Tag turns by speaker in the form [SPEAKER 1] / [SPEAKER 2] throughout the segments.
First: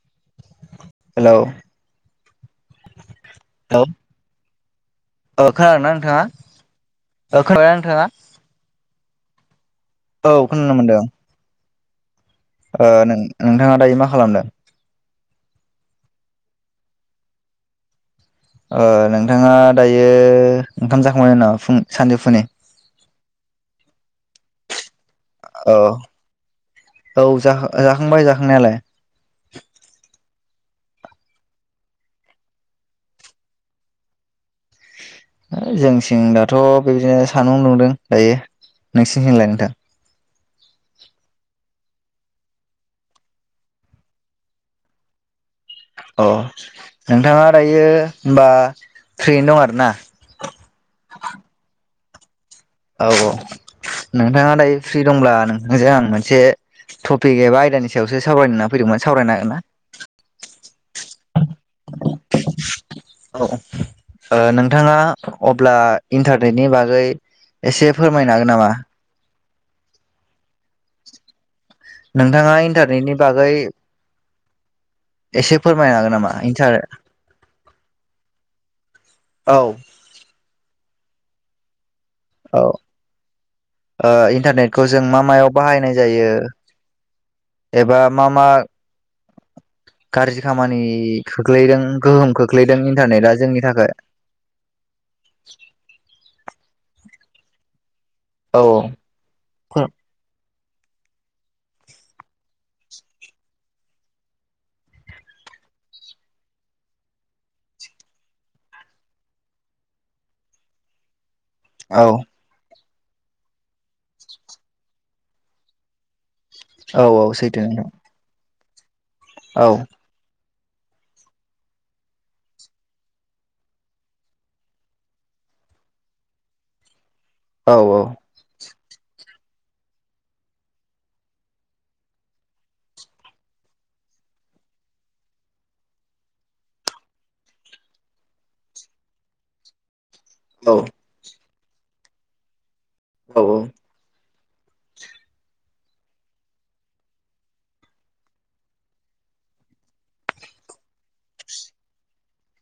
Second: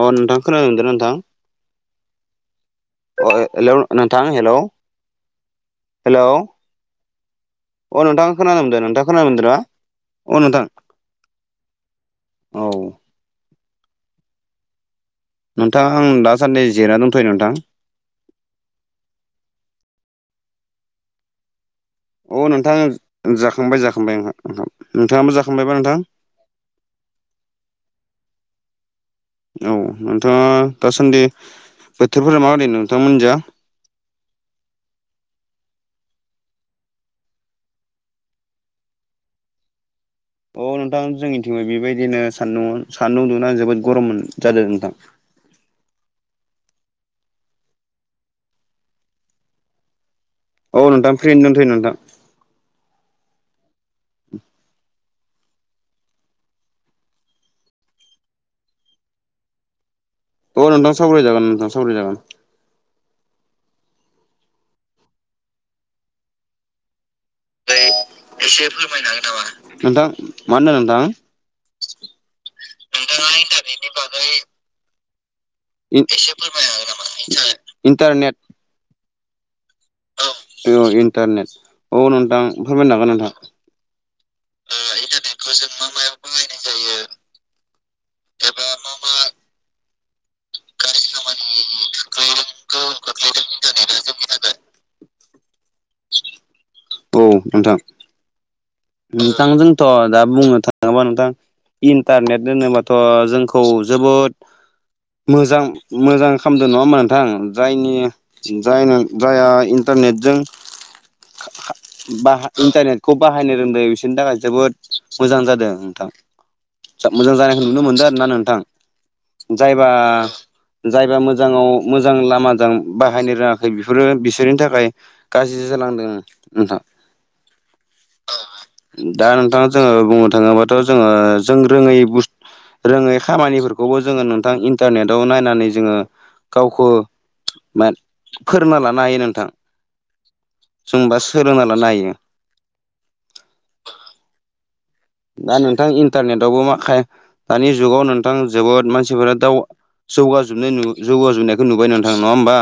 [SPEAKER 1] अ नोंथां खोनानो मोनदोना नोंथां
[SPEAKER 2] हेलौ
[SPEAKER 1] अ ए एलौ नोंथां हेलौ
[SPEAKER 2] ओ खोनादोंना नोंथाङा
[SPEAKER 1] हेलौ
[SPEAKER 2] ओ खोनाबायना नोंथाङा?
[SPEAKER 1] अ नोंथां खोनानो मोनदों नोंथाङा खोनानो मोनदों ना
[SPEAKER 2] औ
[SPEAKER 1] अ नोंथां
[SPEAKER 2] खोनानो मोन्दों
[SPEAKER 1] औ
[SPEAKER 2] ओ नोंथाङा दायो मा खालामदों
[SPEAKER 1] नोंथां आं दासान्दि जिरायना दंथ'यो नोंथां
[SPEAKER 2] नोंथाङा दायो ओंखाम जाखांबाय नामा फुं सानजौफुनि?
[SPEAKER 1] अ नोंथां जाखांबाय जाखांबाय ओं ओंखाम
[SPEAKER 2] औ औ जा जाखांबाय जाखांनायालाय
[SPEAKER 1] औ नोंथाङा दासान्दि बोथोरफोरा माबोरै नोंथां मोननिजा
[SPEAKER 2] जोंथिं दाथ' बिबायदिनो सानदुं दुंदों दायो नोंसिनिथिंलाय नोंथां
[SPEAKER 1] औ नोंथां जोंनिथिं बो बेबायदिनो सान्दुं सान्दुं दुंना जोबोद गरम जादों नोंथां
[SPEAKER 2] अ नोंथाङा दायो होनबा फ्रियैनो दं आरो ना
[SPEAKER 1] औ नोंथां फ्रियैनो दंथयो नोंथां
[SPEAKER 2] औ औ नोंथाङा दायो फ्रि दंब्ला नोंथांजों आं मोनसे थपिक एबा आयदानि सायावसो सावरायनो होनना फैदोंमोन सावरायनो हागोनना?
[SPEAKER 1] औ नोंथां सावराय जागोन नोंथां सावराय जागोन
[SPEAKER 2] औ नोंथाङा अब्ला इन्टारनेटनि बागै एसे फोरमायनो हागोन
[SPEAKER 1] एसे
[SPEAKER 2] नामा
[SPEAKER 1] फोरमायनो हागोन नामा नोंथां मा होनदों नोंथां
[SPEAKER 2] नोंथाङा इन्टारनेटनि
[SPEAKER 1] नोंथाङा
[SPEAKER 2] बागै
[SPEAKER 1] इन्टारनेटनि बागै
[SPEAKER 2] एसे फोरमायनो हागोन
[SPEAKER 1] एसे
[SPEAKER 2] नामा
[SPEAKER 1] फोरमायनो
[SPEAKER 2] इन्टार
[SPEAKER 1] हागोन नामा इन्टारनेट इन्टरनेट
[SPEAKER 2] औ
[SPEAKER 1] औ इन्टारनेट औ नोंथां
[SPEAKER 2] औ
[SPEAKER 1] फोरमायनो हागोन नोंथां
[SPEAKER 2] ओ
[SPEAKER 1] ओ
[SPEAKER 2] इन्टारनेटखौ जों मा मायाव
[SPEAKER 1] इन्टारनेटखौ जों मा
[SPEAKER 2] बाहायनाय
[SPEAKER 1] मायाव
[SPEAKER 2] जायो
[SPEAKER 1] बाहायनाय जायो
[SPEAKER 2] एबा मा मा
[SPEAKER 1] एबा मा
[SPEAKER 2] गाज्रि खामानि
[SPEAKER 1] गाज्रि खामानि
[SPEAKER 2] खोख्लैदों गोहोम खोख्लैदों
[SPEAKER 1] गोहोम
[SPEAKER 2] इन्टारनेटआ
[SPEAKER 1] खोख्लैदों
[SPEAKER 2] जोंनि थाखाय
[SPEAKER 1] इन्टारनेटआ जोंनि थाखाय औ नोंथां
[SPEAKER 2] औ
[SPEAKER 1] नोंथां जोंथ' दा बुंनो थाङोबा नोंथां इन्टारनेट होनोबाथ' जोंखौ जोबोद मोजां मोजां खालामदों नङा होमबा नोंथां जायनि जाय जायहा इन्टारनेटजों
[SPEAKER 2] औ
[SPEAKER 1] बा इन्टारनेटखौ बाहायनो रोंदों बिसोरनि थाखाय जोबोद मोजां जादों नोंथां
[SPEAKER 2] औ औ
[SPEAKER 1] मोजां
[SPEAKER 2] सैथो
[SPEAKER 1] जानायखौ नुनो
[SPEAKER 2] नोंथां
[SPEAKER 1] मोनदों आरो ना नोंथां
[SPEAKER 2] औ
[SPEAKER 1] जायबा जायबा मोजाङाव मोजां लामाजों बाहायनो रोङाखै बेफोरो बिसोरनि थाखाय गाज्रि जालांदों नोंथां
[SPEAKER 2] औ औ
[SPEAKER 1] दा नोंथां जोङो बुंनो थाङोबाथ' जोङो जों रोङै बुस्थ रोङै खामानिफोरखौबो जोङो नोंथां इन्टारनेटाव नायनानै जोङो गावखौ मा फोरोंना लानो हायो नोंथां
[SPEAKER 2] औ
[SPEAKER 1] नोंबा सोलोंना लानो हायो
[SPEAKER 2] औ औ
[SPEAKER 1] दा नोंथां इन्टारनेटआवबो माखा दानि जुगाव नोंथां जोबोद मानसिफोरा दाउ जौगाजोबनाय जौगाजोबनायखौ नुबाय नोंथां नङा होमबा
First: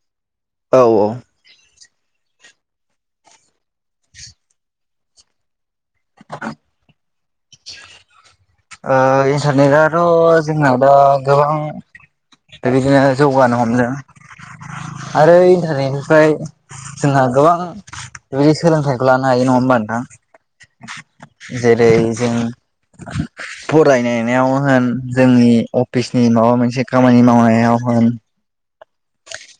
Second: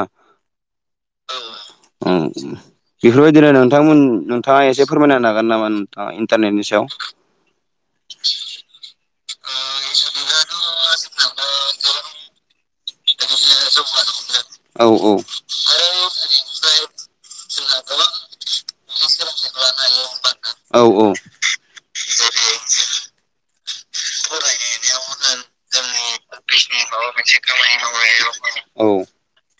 [SPEAKER 2] औ औ
[SPEAKER 1] औ बेफोरबायदिनो नोंथांमोन नोंथाङा एसे फोरमायना होनो हागोन नामा इन्टारनेटनि सायाव
[SPEAKER 2] [inaudible] ओ इन्टारनेटआथ' जोंना दा गोबां बिदिनो जौगानो हमदों
[SPEAKER 1] औ
[SPEAKER 2] आरो इन्टारनेट फ्राय जोंहा गोबां बिदि सोलोंथायखौ लानो हायो नङा होमबा नोंथां
[SPEAKER 1] औ औ
[SPEAKER 2] जेरै जों फरायनायनायाव होन जोंनि अफिसनि माबा मोनसे खामानि मावनायाव होन
[SPEAKER 1] औ औ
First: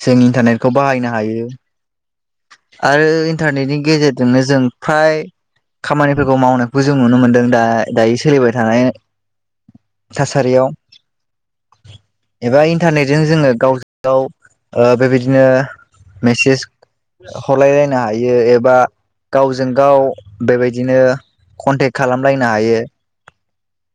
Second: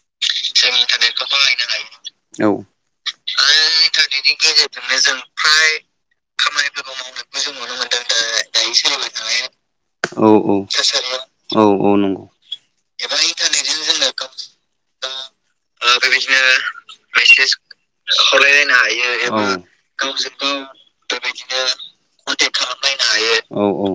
[SPEAKER 2] जों इन्टारनेटखौ
[SPEAKER 1] जों
[SPEAKER 2] बाहायनो
[SPEAKER 1] इन्टारनेटखौ
[SPEAKER 2] हायो
[SPEAKER 1] बाहायनो हायो औ
[SPEAKER 2] आरो इन्टारनेटनि
[SPEAKER 1] इन्टारनेटनि
[SPEAKER 2] गेजेरजोंनो जों
[SPEAKER 1] गेजेरजोंनो जों
[SPEAKER 2] फ्राय
[SPEAKER 1] फ्राय
[SPEAKER 2] खामानिफोरखौ मावनो खौ
[SPEAKER 1] खामानिफोरखौ
[SPEAKER 2] जों नुनो
[SPEAKER 1] मावनायखौ
[SPEAKER 2] मोन्दों
[SPEAKER 1] जों
[SPEAKER 2] दा
[SPEAKER 1] नुनो मोनदों दा
[SPEAKER 2] दायो सोलिबाय
[SPEAKER 1] दायो
[SPEAKER 2] थानाय
[SPEAKER 1] सोलिबाय औ औ
[SPEAKER 2] थासारियाव
[SPEAKER 1] औ औ नंगौ
[SPEAKER 2] एबा
[SPEAKER 1] एबा
[SPEAKER 2] इन्टारनेटजों जोङो गाव
[SPEAKER 1] इन्टारनेटजों जोङो
[SPEAKER 2] गाव
[SPEAKER 1] गावजों गाव
[SPEAKER 2] बेबायदिनो
[SPEAKER 1] ओ बेबायदिनो मेसेज
[SPEAKER 2] हलायलायनो हायो एबा
[SPEAKER 1] हरलायलायनो हायो एबा
[SPEAKER 2] गावजों गाव
[SPEAKER 1] गावजों गाव
[SPEAKER 2] बेबायदिनो
[SPEAKER 1] बेबायदिनो
[SPEAKER 2] कनटेक्ट खालामलायनो
[SPEAKER 1] कन्टेक्ट
[SPEAKER 2] हायो
[SPEAKER 1] खालामलायनो हायो औ औ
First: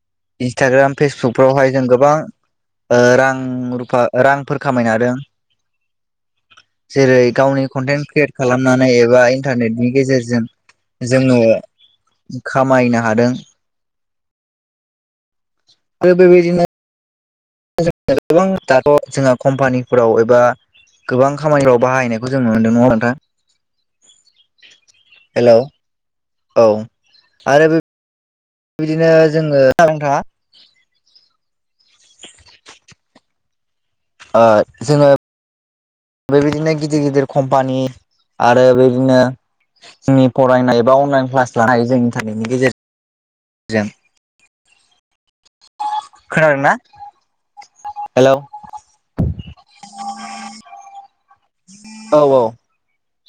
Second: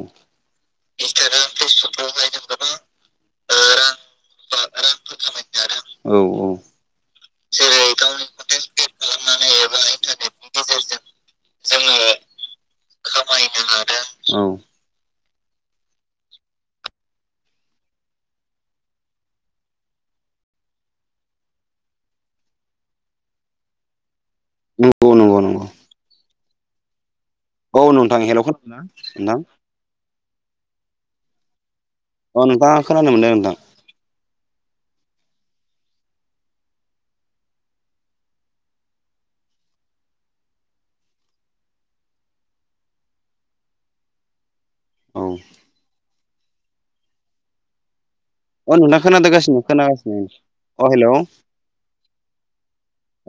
[SPEAKER 2] इन्सटाग्राम
[SPEAKER 1] इन्सटाग्राम
[SPEAKER 2] फेसबुकफ्रावहाय जों गोबां
[SPEAKER 1] फेसबुकफ्रावहाय जों गोबां
[SPEAKER 2] रां
[SPEAKER 1] ओ रां
[SPEAKER 2] रुफा रांफोर खामायनो हादों
[SPEAKER 1] खामायनो हादों औ औ
[SPEAKER 2] जेरै गावनि
[SPEAKER 1] जेरै
[SPEAKER 2] कन्टेन्ट
[SPEAKER 1] गावनि
[SPEAKER 2] क्रियेट
[SPEAKER 1] कन्टेन्ट क्रियेट
[SPEAKER 2] खालामनानै एबा
[SPEAKER 1] खालामनानै एबा
[SPEAKER 2] इन्टारनेटनि गेजेरजों
[SPEAKER 1] इन्टारनेटनि गेजेरजों
[SPEAKER 2] जोङो खामायनो हादों
[SPEAKER 1] गोबां सम
[SPEAKER 2] आरो बेबादिनो गोबां दाथ' जोंहा कम्पानिफोराव एबा गोबां खामानिफ्राव बाहायनायखौ जों नुनो मोन्दों नङा होमबा नोंथा
[SPEAKER 1] नंगौ नंगौ
[SPEAKER 2] हेलौ
[SPEAKER 1] नंगौ
[SPEAKER 2] औ आरो
[SPEAKER 1] औ नोंथां हेलौ
[SPEAKER 2] बिदिनो जोङो खोनादों ना नोंथां
[SPEAKER 1] अ नोंथां खोनानो मोनदों नोंथां
[SPEAKER 2] ओ जोङो बेबायदिनो गिदिर गिदिर कम्पानि आरो बेबायदिनो जोंनि फरायनाय बा अनलाइन क्लास लानाय हायो जों इन्टारनेटनि गेजेरजोंजों
[SPEAKER 1] औ
[SPEAKER 2] खोनादों ना हेलौ
[SPEAKER 1] अ नोंथां खोनादो गासिनो खोनागासिनो अ हेल'
[SPEAKER 2] औ औ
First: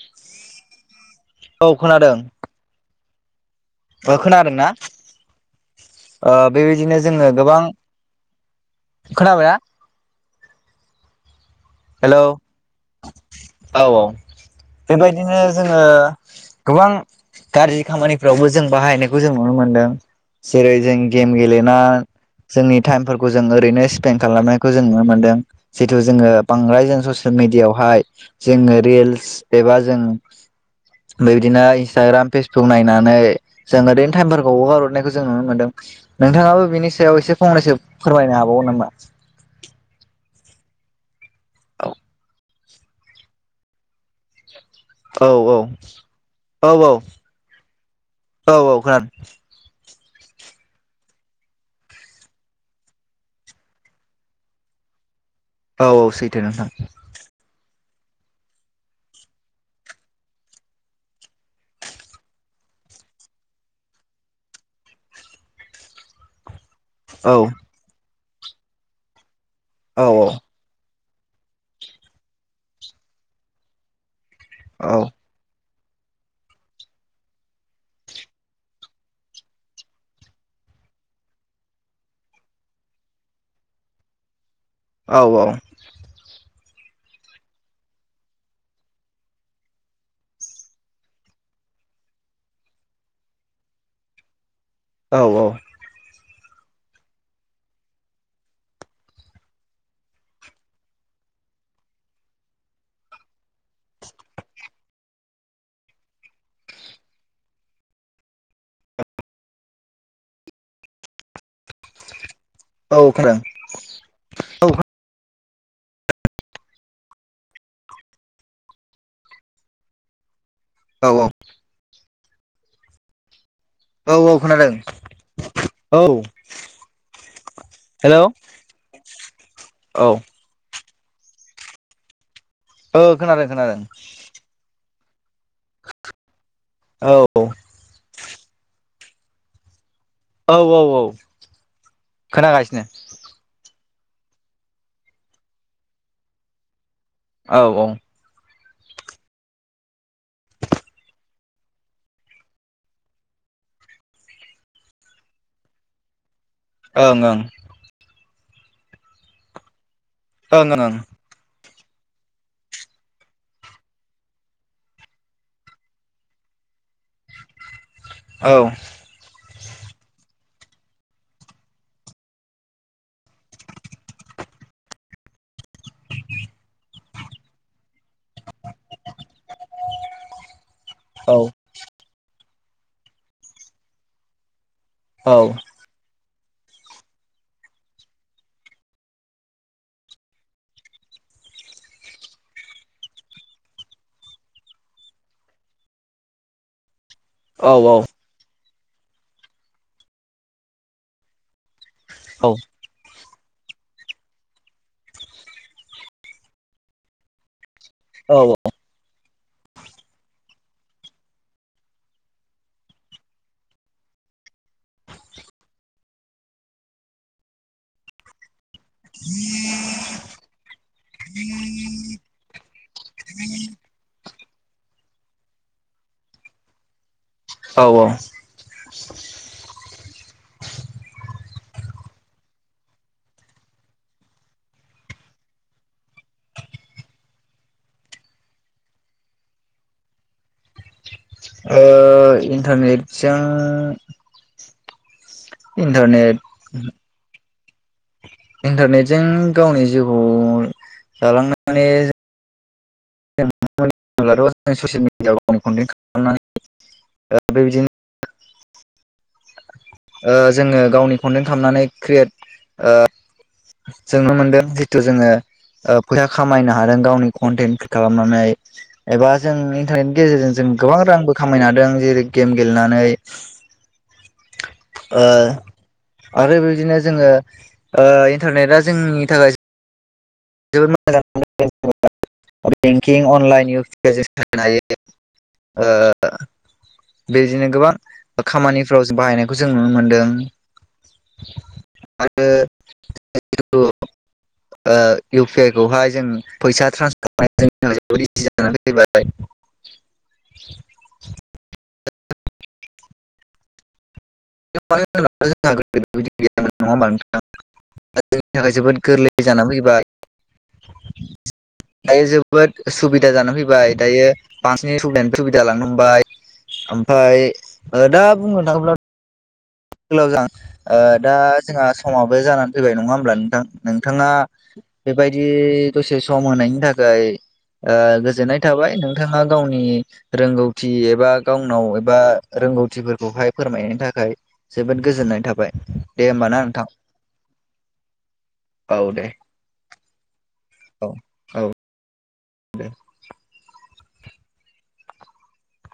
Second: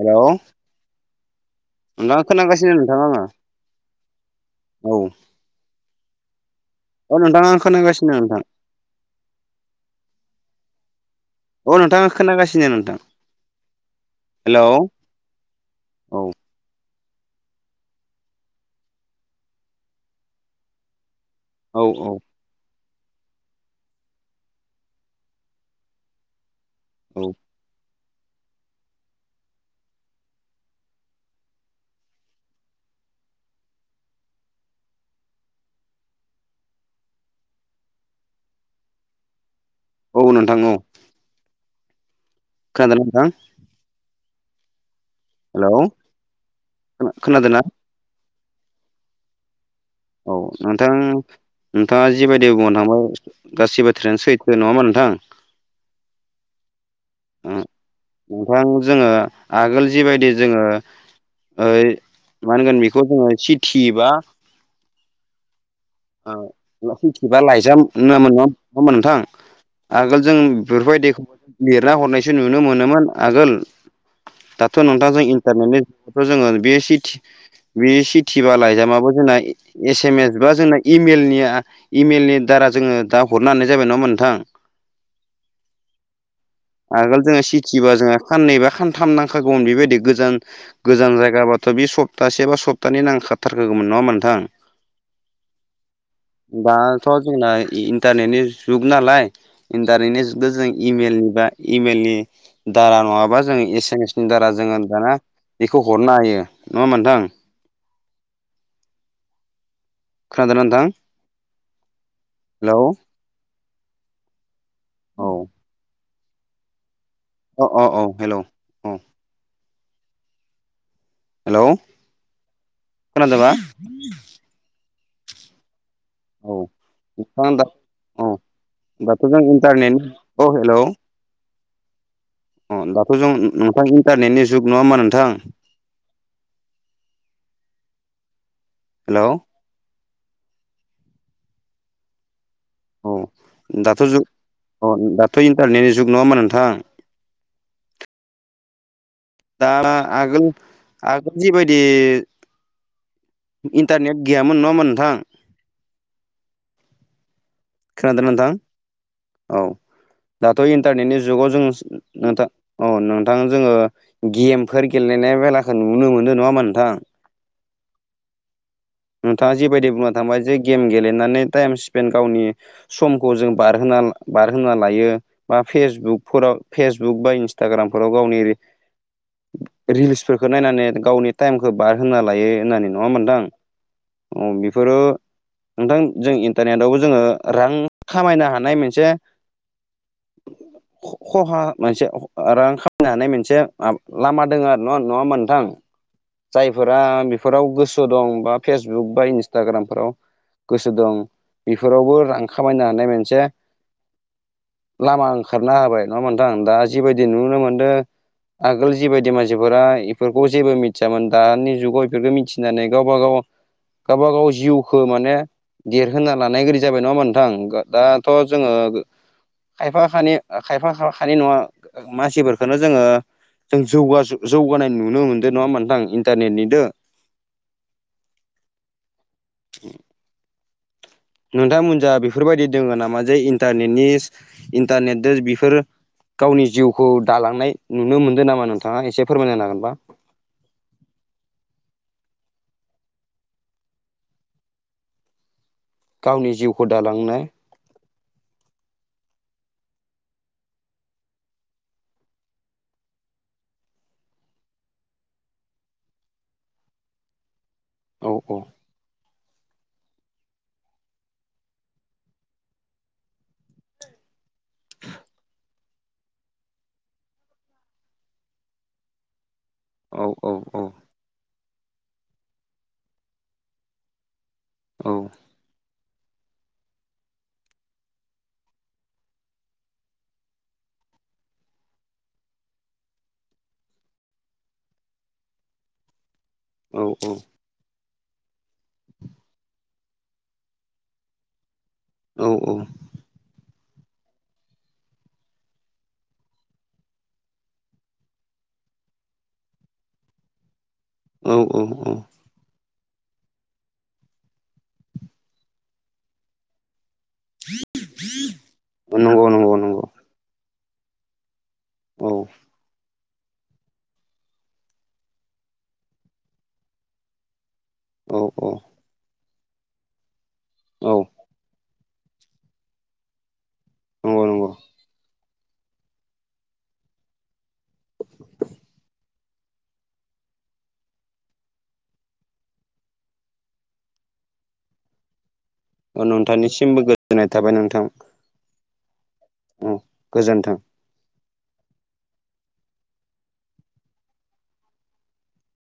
[SPEAKER 1] हेलौ
[SPEAKER 2] औ
[SPEAKER 1] नोंथा खोनागासिनो नोंथां आङो
[SPEAKER 2] ओ खोनादों ना? ओ बेबायदिनो
[SPEAKER 1] औ अ
[SPEAKER 2] जोङो
[SPEAKER 1] नोंथां आं
[SPEAKER 2] गोबां
[SPEAKER 1] खोनागासिनो नोंथां
[SPEAKER 2] खोनाबायना?
[SPEAKER 1] औ नोंथां आं खोनागासिनो नोंथां।
[SPEAKER 2] औ औ
[SPEAKER 1] हेलौ औ
[SPEAKER 2] बेबायदिनो जोङो
[SPEAKER 1] औ
[SPEAKER 2] गोबां गाज्रि खामानिफ्रावबो जों बाहायनायखौ जों नुनो मोनदों जेरै जों गेम गेले ना
[SPEAKER 1] औ
[SPEAKER 2] जोंनि टाइमफोरखौ जों ओरैनो स्पेन्ड खालामनायखौ जों नुनो मोनदों जिथु जोङो बांद्राय जों
[SPEAKER 1] औ
[SPEAKER 2] ससियेल मिडियावहाय जोङो रिल्स एबा जों बेबादिनो इन्सटाग्राम फेसबुक नायनानै जों ओरैनो टाइमफोरखौ हगार हरनायखौ जों नुनो मोनदों। नोंथाङाबो बिनि सायाव एसे फंनैसो फोरमायनो हाबावगोन नामा?
[SPEAKER 1] औ नोंथां औ
[SPEAKER 2] औ
[SPEAKER 1] खोनादो ना नोंथां? हेलौ
[SPEAKER 2] औ औ औ औ
[SPEAKER 1] खोनादोंना
[SPEAKER 2] औ औ खोनादो।
[SPEAKER 1] औ नोंथां नोंथाङा जिबायदि बुंना थांबाय गासिबो बाथ्रायानो सैथो नङा ओमबा नोंथां?
[SPEAKER 2] औ औ सैथो नोंथां।
[SPEAKER 1] उम नोंथां जोङो आगोल जिबायदि जोङो ओ मा होनगोन बेखौ जोङो सिटि एबा ओ बा‌ सिथि
[SPEAKER 2] औ
[SPEAKER 1] बा लाइजाम होनोमोन ना [unintelligible] नङा ओमबा नोंथां?
[SPEAKER 2] औ
[SPEAKER 1] आगोल जों बेफोरबायदिखौबो लिरना हरनायसो नुनो मोनोमोन आगोल थ'
[SPEAKER 2] औ
[SPEAKER 1] नोंथांजों इन्टनेटनि थ' जोङो बे सिटि बे सिटि बा लाइजामाबो जोंना एस एम एस बा जेने इमेलनिया इमेलनि दारा जोङो दा हरनो हानाय जाबाय नङा नोंथां?
[SPEAKER 2] औ औ
[SPEAKER 1] आगोल जोङो सिटिबा जोङो खाननैबा खानथाम नांखागौमोन बेबायदि गोजान गोजान जायगाबाथ' बे सप्तासे बा सप्तानै नांखाथारखोगोमोन नङा ओनबा नोंथां?
[SPEAKER 2] औ औ
[SPEAKER 1] दाथ' जोंना इन्टारनेटनि जुग नालाय इन्टारनेटनि जुगदो जों इमेल नि बा इमेल नि दारा नङाबा जों एसेमेसनि नि दारा जोङो दाना बेखौ हरनो हायो नङा ओमबा नोंथां? खोनादो ना नोंथां हेलौ
[SPEAKER 2] औ खोनादों औ
[SPEAKER 1] औ अ अ औ हेलौ औ
[SPEAKER 2] औ औ
[SPEAKER 1] हेलौ खोनादोबा
[SPEAKER 2] औ औ खोनादों। औ
[SPEAKER 1] औ नोंथाङा दा
[SPEAKER 2] हेलौ
[SPEAKER 1] औ होनबाथ' जों इन्टारनेट औ हेलौ अ दाथ' जों
[SPEAKER 2] खोनादों खोनादों
[SPEAKER 1] नोंथां इन्टारनेटनि जुग नङा ओनबा नोंथां?
[SPEAKER 2] औ
[SPEAKER 1] हेलौ
[SPEAKER 2] औ औ औ खोनागासिनो
[SPEAKER 1] औ दाथ' जुग अ दाथ' इन्टारनेटनि जुग नङा ओनबा नोंथां?
[SPEAKER 2] औ औ
[SPEAKER 1] दा आगोल आगोल जिबायदि इन्टारनेट गैयामोन नङा ओमबा नोंथां?
[SPEAKER 2] ओं ओं
[SPEAKER 1] खोनादोना नोंथां औ दाथ इन्टारनेटनि जुगाव जों नोंथां औ नोंथां जोङो गेमफोर गेलेनाय बेलाखौ नुनो मोनदों नङा होनबा नोंथां
[SPEAKER 2] औ
[SPEAKER 1] नोंथाङा जिबायदि बुंना थांबाय जे गेम गेलेनानै टाइम स्पेन्ड गावनि समखौ जों बारहोना बारहोना लायो बा फेसबुकफोराव फेसबुक बा इन्सटाग्रामफोराव गावनि रिल्सफोरखौ नायनानै गावनि
[SPEAKER 2] ओं
[SPEAKER 1] टाइम खौ बारहोना लायो होननानै नङा होनबा नोंथां बेफोरो
[SPEAKER 2] औ
[SPEAKER 1] नोंथां जों इन्टारनेटआवबो जोङो रां खामायनो हानाय मोनसे
[SPEAKER 2] [inaudible]
[SPEAKER 1] खहा मोनसे रां खामनो हानाय मोनसे लामा दोङो आरोना नङा होनबा नोंथां जायफोरा फोराव
[SPEAKER 2] औ
[SPEAKER 1] गोसो दं बा फेसबुक बा इन्सटाग्रामफोराव गोसो दं बेफोरावबो खामायनो हानाय मोनसे लामा ओंखारना होबाय नङा‌ होमबा नोंथां दा जिबायदि नुनो मोनदों
[SPEAKER 2] औ
[SPEAKER 1] आगोल जिबायदि मानसिफोरा इफोरखौ जेबो मिथियामोन दानि जुगाव इफोरखौ मिथिनानै गावबा गाव गावबा गाव जिउखौ माने देरहोना लानाय गोदि जाबाय नङा होमबा नोंथां दाथ जोङो खायफा खानै खायफा खा खानै नङा मानसिफोरखौनो जोङो जों जौगा जौगानाय नुनो मोनदों नङा होमबा नोंथां इन्टारनेटनिदो
[SPEAKER 2] औ औ
[SPEAKER 1] नोंथांमोनजा बेफोरबायदि दोङो नामा जे इन्टारनेटनि इन्टारनेटदो बेफोर गावनि जिउखौ दालांनाय नुनो मोनदों नामा नोंथाङा एसे फोरमायनो लाागोनबा
[SPEAKER 2] ओ इनटानरेतजों
[SPEAKER 1] गावनि जिउखौ दालांनो
[SPEAKER 2] इन्टारनेटजों गावनि जिउखौ दालांनानै [unintelligible] ससेल मिडियाव [unintelligible] खालामनानै ओ बेबादिनो
[SPEAKER 1] औ औ
[SPEAKER 2] ओ जोङो गावनि खनटेन खालामनानै क्रियेट ओ जों नुनो मोनदों जिथु जोङो फैसा खामायनो हादों गावनि कन्टेन्ट क्रियेट खालामनानै एबा जोंनि
[SPEAKER 1] औ
[SPEAKER 2] गेजेरजों
[SPEAKER 1] औ
[SPEAKER 2] जों
[SPEAKER 1] औ
[SPEAKER 2] गोबां रांबो खामायनो हादों जेरै गेम गेलेनानै
[SPEAKER 1] औ
[SPEAKER 2] आरो बेदिनो जोङो ओ इन्टारनेटआ जोंनि थाखाय जोबोद मोजां [unintelligible] बेंकिं अनलाइन इउस जों खालामनो हायो ओ
[SPEAKER 1] औ
[SPEAKER 2] बेदिनो गोबां खामानिफ्राव बाहायनायखौ जों नुनो मोनदों आरो
[SPEAKER 1] औ औ
[SPEAKER 2] [unintelligible] ओ इउ पि आइ खौहाय जों फैसा ट्रान्सफार [unintelligible]
[SPEAKER 1] उम उम उम
[SPEAKER 2] [unintelligible] नङा होमबा नोंथां [unintelligible] जोंनि थाखाय जोबोद गोरलै
[SPEAKER 1] नंगौ नंगौ
[SPEAKER 2] जानानै
[SPEAKER 1] नंगौ
[SPEAKER 2] फैबाय दायो
[SPEAKER 1] औ
[SPEAKER 2] जोबोद सुबि दा जानो फैबाय दायो बांसिनि सुबिदानि सुबिदा जालांनो हमबाय ओमफाय ओ दा
[SPEAKER 1] औ
[SPEAKER 2] बुंनो
[SPEAKER 1] औ
[SPEAKER 2] थाङोब्ला [unintelligible] ओ
[SPEAKER 1] औ
[SPEAKER 2] दा जोंहा समावबो जानानै फैबाय नङा होमब्ला नोंथां नोंथाङा
[SPEAKER 1] नंगौ नंगौ
[SPEAKER 2] बेबायदि दसे सम होनायनि थाखाय गोजोननाय थाबाय नोंथाङा गावनि रोंगौथि एबा गावनाव एबा रोंगौथिफोरखौहाय फोरमायनायनि थाखाय जोबोद गोजोननाय थाबाय दे होमबा ना नोंथां
[SPEAKER 1] नोंथांनिसिमबो गोजोननाय थाबाय नोंथां
[SPEAKER 2] औ दे
[SPEAKER 1] औ गोजोन्थों
[SPEAKER 2] होन दे